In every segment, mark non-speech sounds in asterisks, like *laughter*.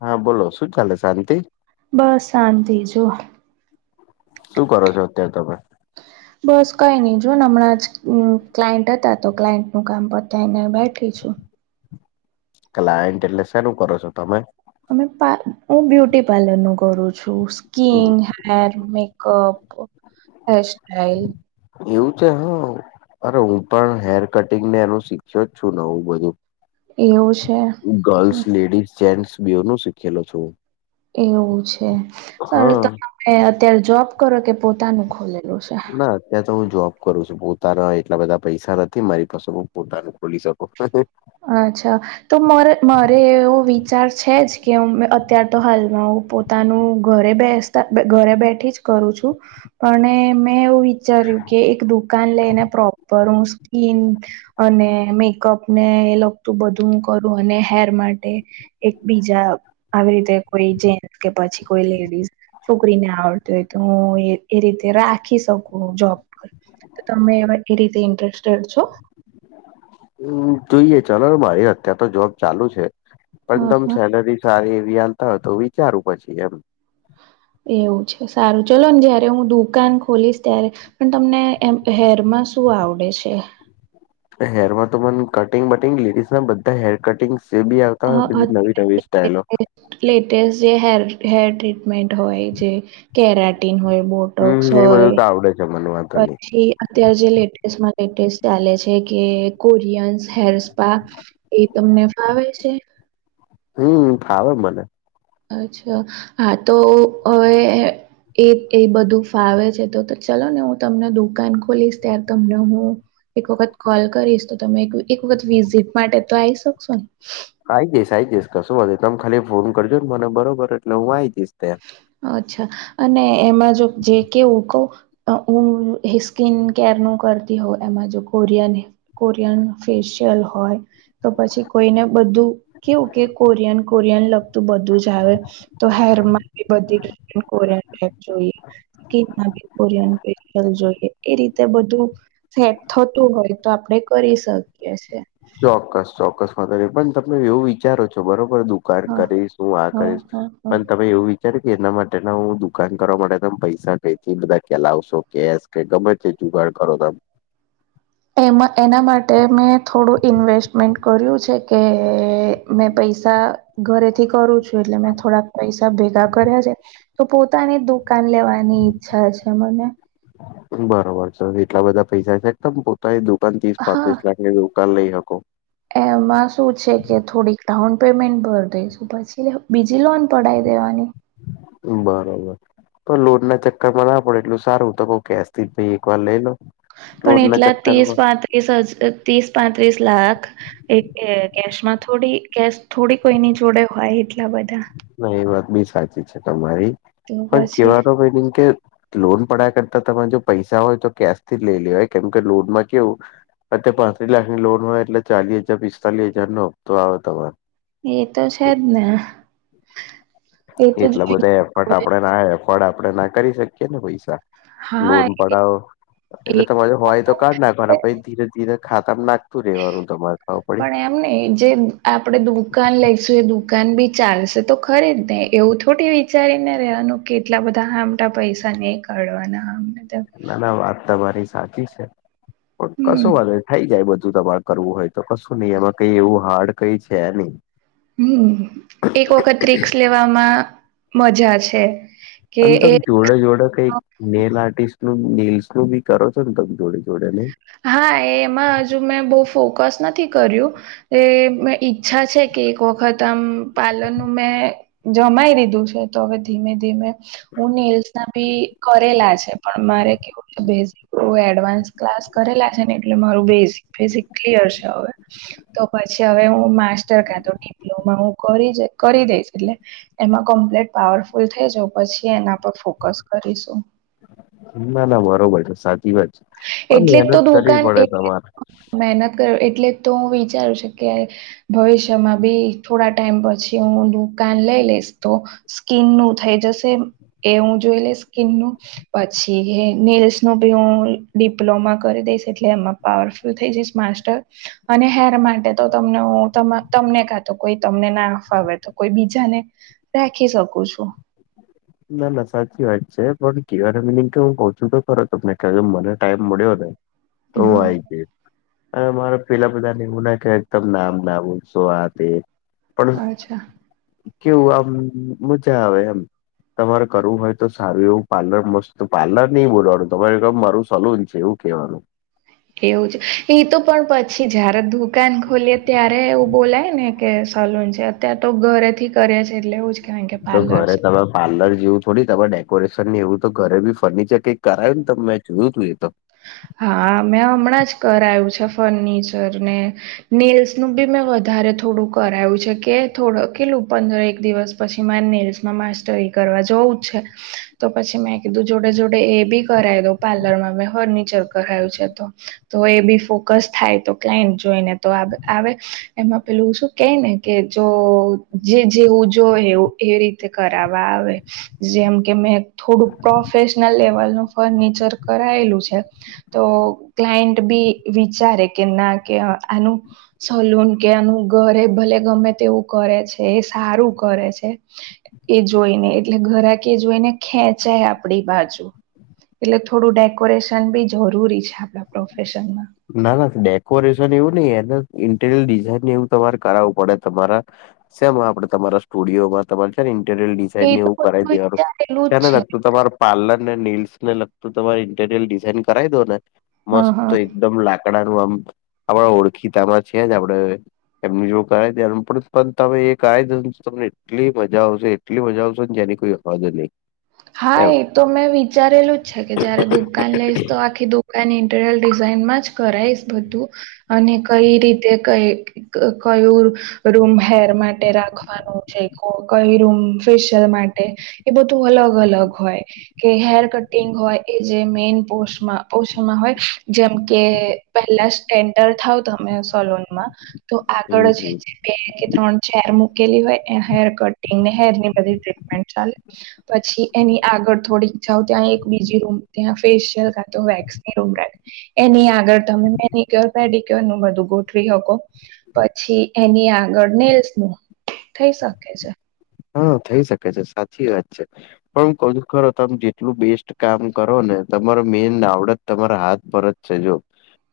હા બોલો શું ચાલે શાંતિ- બસ શાંતિ જો- શું કરો છો અત્યારે તમે- બસ કઈ નહી જો ને હમણાં જ ક્લાયન્ટ હતા તો ક્લાયન્ટ નું કામ પર થને બેઠી છું. ક્લાયન્ટ એટલે શેારું કરો છો તમે- અમે પા હું બ્યુટી પાર્લર નું કરું છું સ્કીન હેર મેકઅપ હેરસ્ટ્ટાાઈલ- એવું છે હું- અરે હું પણ હેર કટિંગ ને એનું શીખ્યો જ છું વું બધું- એવું છે તો ગર્લ્સ લેડીઝ જેન્ટસ બેઓનું શીખેલો છું એવું છે સર હા તમે અત્યારે જોબ કરો કે પોતાનું ખોલેલું છે ના અત્યારે તો હું જોબ કરું છું પોતાના એટલા બધા પૈસા નથી મારી પાસે હ પોતાનું ખોલી શકું અચ્છા તો મારે એવો વિચાર છે જ કે અત્યાર તો હાલમાં હું પોતે પોતાનું ઘરે બેસતા ઘરે બેઠી જ કરું છું પણ મેં એવું વિચાર્યું કે એક દુકાન લઈને પ્રોપર હું સ્કીન અને મેકઅપ ને એ લગતું બધું હું કરું અને હેર માટે એક બીજા આવી રીતે કોઈ જેન્ટ કે પછી કોઈ લેડીસ છોકરીને આવડતી હોય તો હું એ રીતે રાખી શકું જોબ તમે એ રીતે ઇન્ટરેસ્ટેડ છો હમ્મ જોઈએ ચલો મારી અત્યાર તો જોબ ચાલુ છે હ પણ હ તમે સેલરી સારી એવી હાલતા હો તો વિચારું પછી એમ એવું છે સારું ચલો ને જયારે હું દુકાન ખોલીશ ત્યારે પણ તમને એમ હેરમાં શું આવડે છે? હેર માં તો મને કટિંગ વટિંગ લેડીઝ ના બધા હેર કટિંગ એ બી આવ હા બધી નવી નવી હ સ્ટાઈલો લેટેસ્ટ જે હે હેર ટ્રીટમેન્ટ હોય જે કેરાટીન હોય બોટોક્સ હમ્મ એ બધું તો આવડે છે મને વાંધો નહી એ અત્ય્યારે જે લેટેસ્ટમાં લેટેસ્ટ ચાલે છે કે કોરિયન્ હેર સ્પા એ તમને ફાવે છે હમ્મ ફાવે મને અચ્છા હા તો હવે એ એ બધું ફાવે છે તો ચાલો ને હું તમને દુકાન ખોલીશ ત્યારે તમને હું એક વખત કોલ કરીશ તો તમે એક વખત વિઝિટ માટે તો આવી શકશો ને આઈ જઈશ આ આવી જઈશ કશું તમે ખાલી ફોન કરજો ને મને બરોબર એટલે હું આવી જઈશ ત્યાં અચ્છા અને એમાં જો જે કે હુ કઉં હું હિસ્કીન કેર નું કરતી હોઉ એમાં જો કોરિયાને કોરિયાન ફેશિયાલ હોય તો પછી કોઈને બધું કેવું કે કોરિયન કોરિયન લગતું બધું જ આવે તો હેરમાં બધી ટ્રે કોરયન ટ જોઈએ *unintelligible* જોઈએ એ રીતે બધું સેટ થતું હોય તો આપડે કરી શકીએ છે. ચોક્કસ ચોક્કસમાંતો પણ તમે એવું વિચારો છો બરોબર દુકાન હા કરીશ હું આ હા કરીશ હા હા. પણ તમે એવું વિચાર કે એના માટેના હું દુકાન કરવા માટે તમે પૈસા કેથી બધા કેલાવશો કેશ કે ગમે તે જુગાડ કરો તમ એમાં એના માટે મેં થોડું ઇન્વેસ્ટમેન્ટ કર્યું છે કે મેં પૈસા ઘરે થી કરું છું એટલે મેં થોડાક પૈસ ભેગા કર્યા છે. તો પોતાની દુકાન લેવાની ઈચ્છા છે, મને બરોબર છે એટલા બધા પૈસા છે તમ પોતાની દુકાન ત્રીસ હા. પાંત્રીસ લાખ ની દુ કાન લઈ હકો. એમાં શું છે કે થોડીક ડાઉન પેમેન્ટ ભર દઈશું પછી બીજી લોન પડાવ લેવાની બરાબર. તો લોન ના ચક્કરમાં ના પડે એટલું સારું તો હુ કેશ થી જ એક વાર લઈ લો. પણ લોન ના એટલા ત્રીસ ચક્કરમાં પાંત્રીસ હજ ત્રીસ પાંત્રીસ લાખ એ કે કેશમાં થોડી કેશ થોડી કોઈની જોડે હોય એટલા બધા ના એ વાત બી સાચી છે, તમારી તો પણ પછી કેવાનો મિનિંગ કે લોન પડાયા કરતા તમે જો પૈસા હોય તો કેશ થી જ લઈ લેવાય હોય કેમ કે લોનમાં કેવું અત પાંત્રી લાખની લોન હોય એટલે ચાલીસ હજાર પિસ્તાલીસ હજાર નો હપ્તો આવે તમારો. એ તો છેજ ને. એ તો એટલા બધા એફર્ટ જોઈ આપણે ના એફોર્ડ આપણે ના કરી શકીએ ને પૈસા. હા લોન એ પડાવો એટલે તમારે હોય તો કાઢ નાખવાના પછી ધીરે ધીરે ખાતા નાખ તું રહેવાનું તમારે ખબર પડી. મને જે આપણે દુકાન લઈશું એ દુકાન બી ચાલશે તો ખરીજ ને. એવું થોડી વિચારીને રેવાનું કે એટલા બધા આમટા પૈસા નહીં કાઢવાના આમને ના ના વાત તમારી સાચી છે પણ હમ કશું વાંધો થઈ જાય બધું તમારુ. કરવું હોય તો કશું નઈ એમાં કઈ એવું હાર્ડ કઈ છે નઈ. હમ એક વખત રિકસ લેવામાં મજા છે. અ કે તમ એ જોડે જોડે કઈ નેલ આર્ટિસ્ટ નું નેલ્સ નું બી કરો છો ને તમે જોડે જોડે નહી. હા એમાં હજુ મેં બહુ ફોકસ નથી કર્યું. એ ઈચ્છા છે કે એક વખત આમ પાર્લર નું મે જમાઈ લીધું છે તો હવે ધીમે ધીમે હું નેલ્સ ના બી કરેલા છે, પણ મારે કેવું છે બેઝ ટુ એડવાન્સ ક્લાસ કરેલા છે ને એટલે મારું બેઝ બેઝિક ક્લિયર છે, હવે તો પછી હવે હું માસ્ટર કાતો ડિપ્લોમા હું કરી કરી દઈશ. એટલે એમાં કમ્પ્લીટ પાવરફુલ થઈ જા પછી એના પર ફોકસ કરીશું. ના ના બરોબર છે, સાચી વાત છે, પણ એટલે જ તો મહેનત કરવી દુકાન પડે તમારે. મહેનત કર એટલે તો હું વિચારું છૂ કે ભવિષ્યમાં બી થોડા ટાઈમ પછી હું દુકાન લઈ લઈશ તો સ્કીન નું થઈ જશે. એ હું જોઈ લે સ્કિન નું પછી એ નેલ્સ નું ભી હું. ડિપ્લોમા કરી દઈશ એટલે એમાં પાવરફુલ થઈ જઈશ માસ્ટર અને હેર માટે તો તમને હુ તમ તમને કાતો કોઈ તમને ના ફાવે તો કોઈ બીજાને રાખી શકું છું. ના ના સાચી વાત છે પણ કેવાનો મિનિંગ કે હું કૂહ છું તો ખરો તમને કે કે મને ટાઈમ મળ્યો ને તો આય છે. અને મારે પેલા બધાને એવું નાખ એકદમ નામ નાવ શો આ તે પણ હ અચ્છા કેવું આમ મજા આવે એમ તમારે કરવું હોય તો સારું એવું પાર્લર મસ્ત પાર્લર નહી બોલવાનું તમારેમર સલૂન છે એવું કહેવાનું. એવું છે એ તો પણ પછી જય્યારે દુકાન ખોલીએ ત્યારે એવું બોલાય ને કે સલૂન છે. ત્યાં તો ઘરેથી કરે છે એટલે એ તો ઘરે તમા પાર્લર જેવું થોડી તમારે ડેકોરેશન ની એવું તો ઘરે બી ફર્નિચર કઈક કરાય્યું ને મેં જોયું તું એ તો. હા મેં હમણાં જ કરાયું છે ફર્નિચર ને નીલ્સ નું બી મેં વધારે થોડું કરાયું છે કે થોડું કેલું પંદર એક દિવસ પછી મારે નિસમાં માસ્ટરી કરવા જોવું જ છે. તો પછી મેં કીધું જોડે જોડે એ બી કરાવી દઉં પાર્લર માં મે ફર્નિચર કરાયું છે તો. તો એ બી ફોકસ થાય તો ક્લાયન્ટ જોઈને તો આવે એમાં પેલું શું. કઈ ને કે જો જે જેવ જો હોય એ રીતે કરવા આવે. જેમ કે મેં થોડું પ્રોફેશનલ લેવલ નું ફર્નિચર કરાયેલું છે. તો ક્લાયન્ટ બી વિચારે કે ના કે આનું સલૂન કે એનું ઘરે ભલે ગમે તેવું કરે છે એ સારું કરે છે. એ જોઈને એટલે ઘરા કે જોઈને ખેંચાય આપડી બાજુ- એટલે થોડું ડેકોરેશન બી જરૂરી છે આપડા પ્રોફેશનમાં- ના ના ડેકોરેશન એવું નઈ એને ઇન્ટીરિયર ડિઝઇન એવું તમારે કરાવવું પડે. તમારે શમ આપડ તમારા સ્ટુડિયોમાં તમારે છે ઇન્ટરિયલડી એ ને તો એવું કરી બધું દેવાનું વિચારેલું જ ત્યાંને છે લાગતું તમાર પાર્લર ને નીલ્સ ને લગતું તમારે ઇન્ટીરિયર ડિઝઇન કરાવી દો ને હા હા મસ્ત એકદમ લાકડાનું આમ આપણે ઓળખીતામાં છે જ આપડે- એમની જો કરાય ત્યાું પણ તમે એ ક દ તમને એટલી મજા આવશે- એટલી મજા આવશેને જેની કોઈ હવાજ નહી- હા એમ એ તો મેં વિચારેલું જ છે કે જયારે દુપ- દુકાન લઈશ તો આખી દુકાન ઇન્ટીરયર ડિઝાઇનમાં જ કરાઈશ બધું- અને કઈ રીતે ક કયું- રૂમ હેર માટે રાખવાનું છે કો- ક રમ ફેશિયલ માટે એ બધું અલગ અલગ હોય- કે હેર કટિંગ હોય એ જે મેન પોષમાં પોષમાં હોય જેમ કે- પહેલા સ એન્ટર થાવ તમે સોલોન માં તો આગળ હમ હમ. જ- બે કે ત્રણ છેેર મૂકેલી હોય એ હેર કટિંગને હેર ની બધી ટ્રીટમેન્ટ ચાલે- પછી એની આગળ થોડીક જાાવ ત્યાં એક બીજી રૂમ ત્યાં ફેશિયલ કાતો વેક્સ- એની આગળ તમે મેનીિક્યોર પેડિક્યોર નું બધું ગોઠવી શકો- પછી એની આગળ નેલ્સ નું થઈ શકે છે. હા થઈ શકે છે સાચી વાત છે. પણ ક ખરો તમે જેટલું બેસ્ટ કામ કરો ને તમારે મેન આવડત તમારા હાથ ભરત- જો-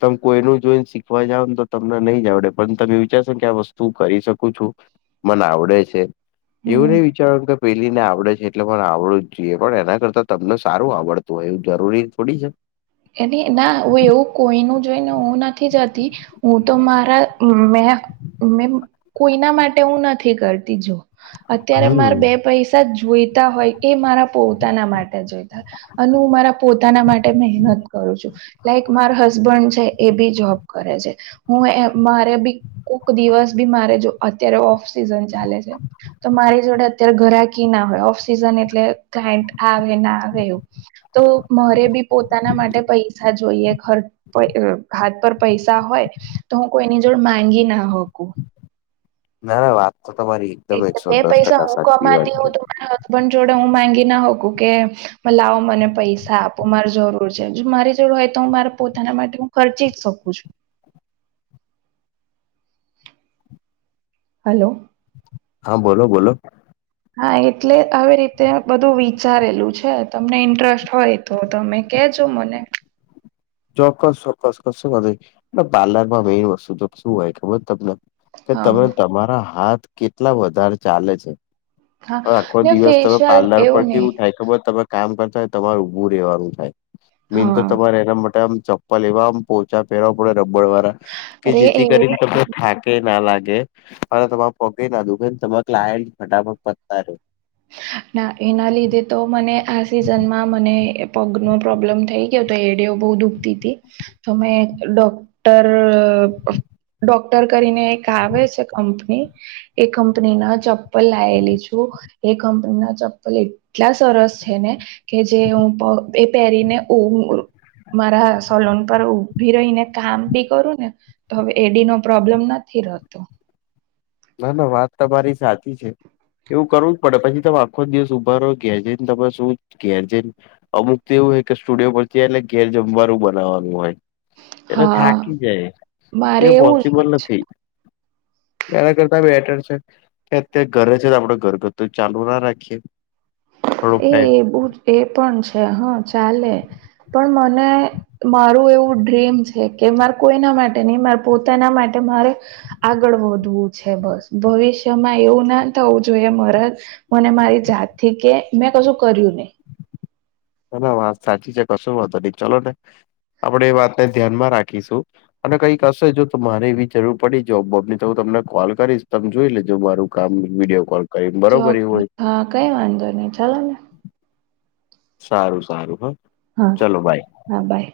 તમે કોઈ ન જોઈને શીખવા જાવ ને તો તમને નહી જડે પણ તમે વિચારશો કે આ વસ્તુ કરી શકું છું. મન આવડે છે એવું હમ નહી વિચારવા કે- પેલી ને આવડે છે એટલે પણ આવડું જ જોઈએ પણ એના કરતાં તમને સારું આવડતું હોય એવું જરૂરી થોડી છે. એને ના હું એવું કોઈ ન જોઈને હું નથી જતી- હું તો મારા મે કોઈના માટે હું નથી કરતી જો- અત્યારે મારે હમ. બે પૈસા જોઈતા હોય એ મારા પોતાના માટે જોઈતા હોય- અને હું મારા પોતાના માટે મહેનત- -છું લાઈક માર હસબન્ડ છે એ બી જોબ કરે છે હું મારે બી કોક દિવસ બી મારે જો અત્યારે ઓફ સિઝન ચાલે છે. તો મારી જોડે અત્યારે ઘરાકી ના હોય ઓફ સિઝન એટલે ક આવે ના આવે એવું- તો મરે બી પોતાના માટે- પૈસા જોઈએ ખર્ચ હાથ પર પૈસા હોય- તો હું કોઈની જોડ માંગી ના હોકું- ના ના વાત તો તમારી- એકદમ એટલે એકસો બે દસ પૈસા ટકા હું સાચી વાત કમાતી હોઉ છે. તોરા- પણ જોડે હું માંગી ના હોકું કે મ લાવો મને પૈસા આપો માર જરૂર છે મારી- હોય તો હું મારા પોતાના માટે હું ખર્ચી જ શકું છું. હલો- હા બોલો બોલો- હા એટલે આવી રીતે બધું વિચારેલું છે તમને ઇન્ટરેસ્ટ હોય- તો તમે કેજો મને- ચોક્કસ ચોક્કસ શું પ્લર માં મેઈન વસ્તુ તો શું હોય ખબર તમને- કે હા તમે તમારા હાથ કેટલા વધારે ચાલે છે. હા આખો ને દિવસ તમે ફેશિયલ પાર્લર પર એવું નહી કેવું થાય ખબર તમે- કામ કરતા હોય તમારે ઉભું રહેેવાનું થાય મેીન તો હા તમારે માટે- મ ચપ્પલ એવા આમ પોચા પેરવા આપડે રબડ વાળા કે અરે જેથી એ કરીને ત થાકી- ના લાગે અને તમારે પગે ના દોને તમા લાય ફટાફટ પતા ર- ના એના લીધે તો મને આ સિઝનમાં મને પગ નો પ્રોબ્લેમ થઈ- ક તો એડીઓ બહુ દુખતી હતી તોમે ડોક્ટર- ડોક્ટર કરીને એક આવે છે કંપની- એ કંપની ના ચપ્પલ લાયેલી છું. એ કંપની ના ચપ્પલ એટલા સરસ છે ને કે જે હું એ પહેરીને મારા સલોન પર ઉભી રહી ને કામ બી કરું ને તો હવે એડી નો પ્રોબ્લેમ નથી રહતો. ના ના વાત તમા મારી સાચી છે. એવું કરવું જ પડે પછી તમે આખો જ દિવસ ઉઊભા રહો ઘેર છેને તમે શું ઘેર છેન અમુક તો એવું હોય કે સ્ટુડિયો પરથીલે ઘેર જમવારું બનાવવાનું હોય. એને હા થાકી જાય મારે એ એવું જ પોસિબલ હોય છે નથી. એના કરતા બેટર છે અત્યારે ઘરે છે આપડ ઘરગથ્થું ચાલુ ના રાખીએ. થોડોક ટાઈમ એ એ બું જ એ પણ છે હા ચાલે. પણ મને મારું એવું ડ્રીમ છે કે મારે કોઈના માટે નહીં મા પોતાના માટે મારે આગળ વધવું છે બસ. ભવિષ્યમાં એવું ના થવું જોઈએ મારા મને મારી જાતથી કે મેં કશું કર્યું નહી. હ ના વાત સાચી છે કશું વાંધ નહી ચલો ને આપડે એ વાતને ધ્યાન માં રાખીશું અને કંઈક હશે જો તો મારે એવી જરૂર પડી જબબ ની તો હું તમને કોલ કરીશ તમે જોઈ લેજો મારું. Video call. કરીને બરોબર એવું ચોક્કસ હોય હા કઈ વાંધો નહી ચાલ ને. સારું સારું હા હા ચલો બાય. હા બાય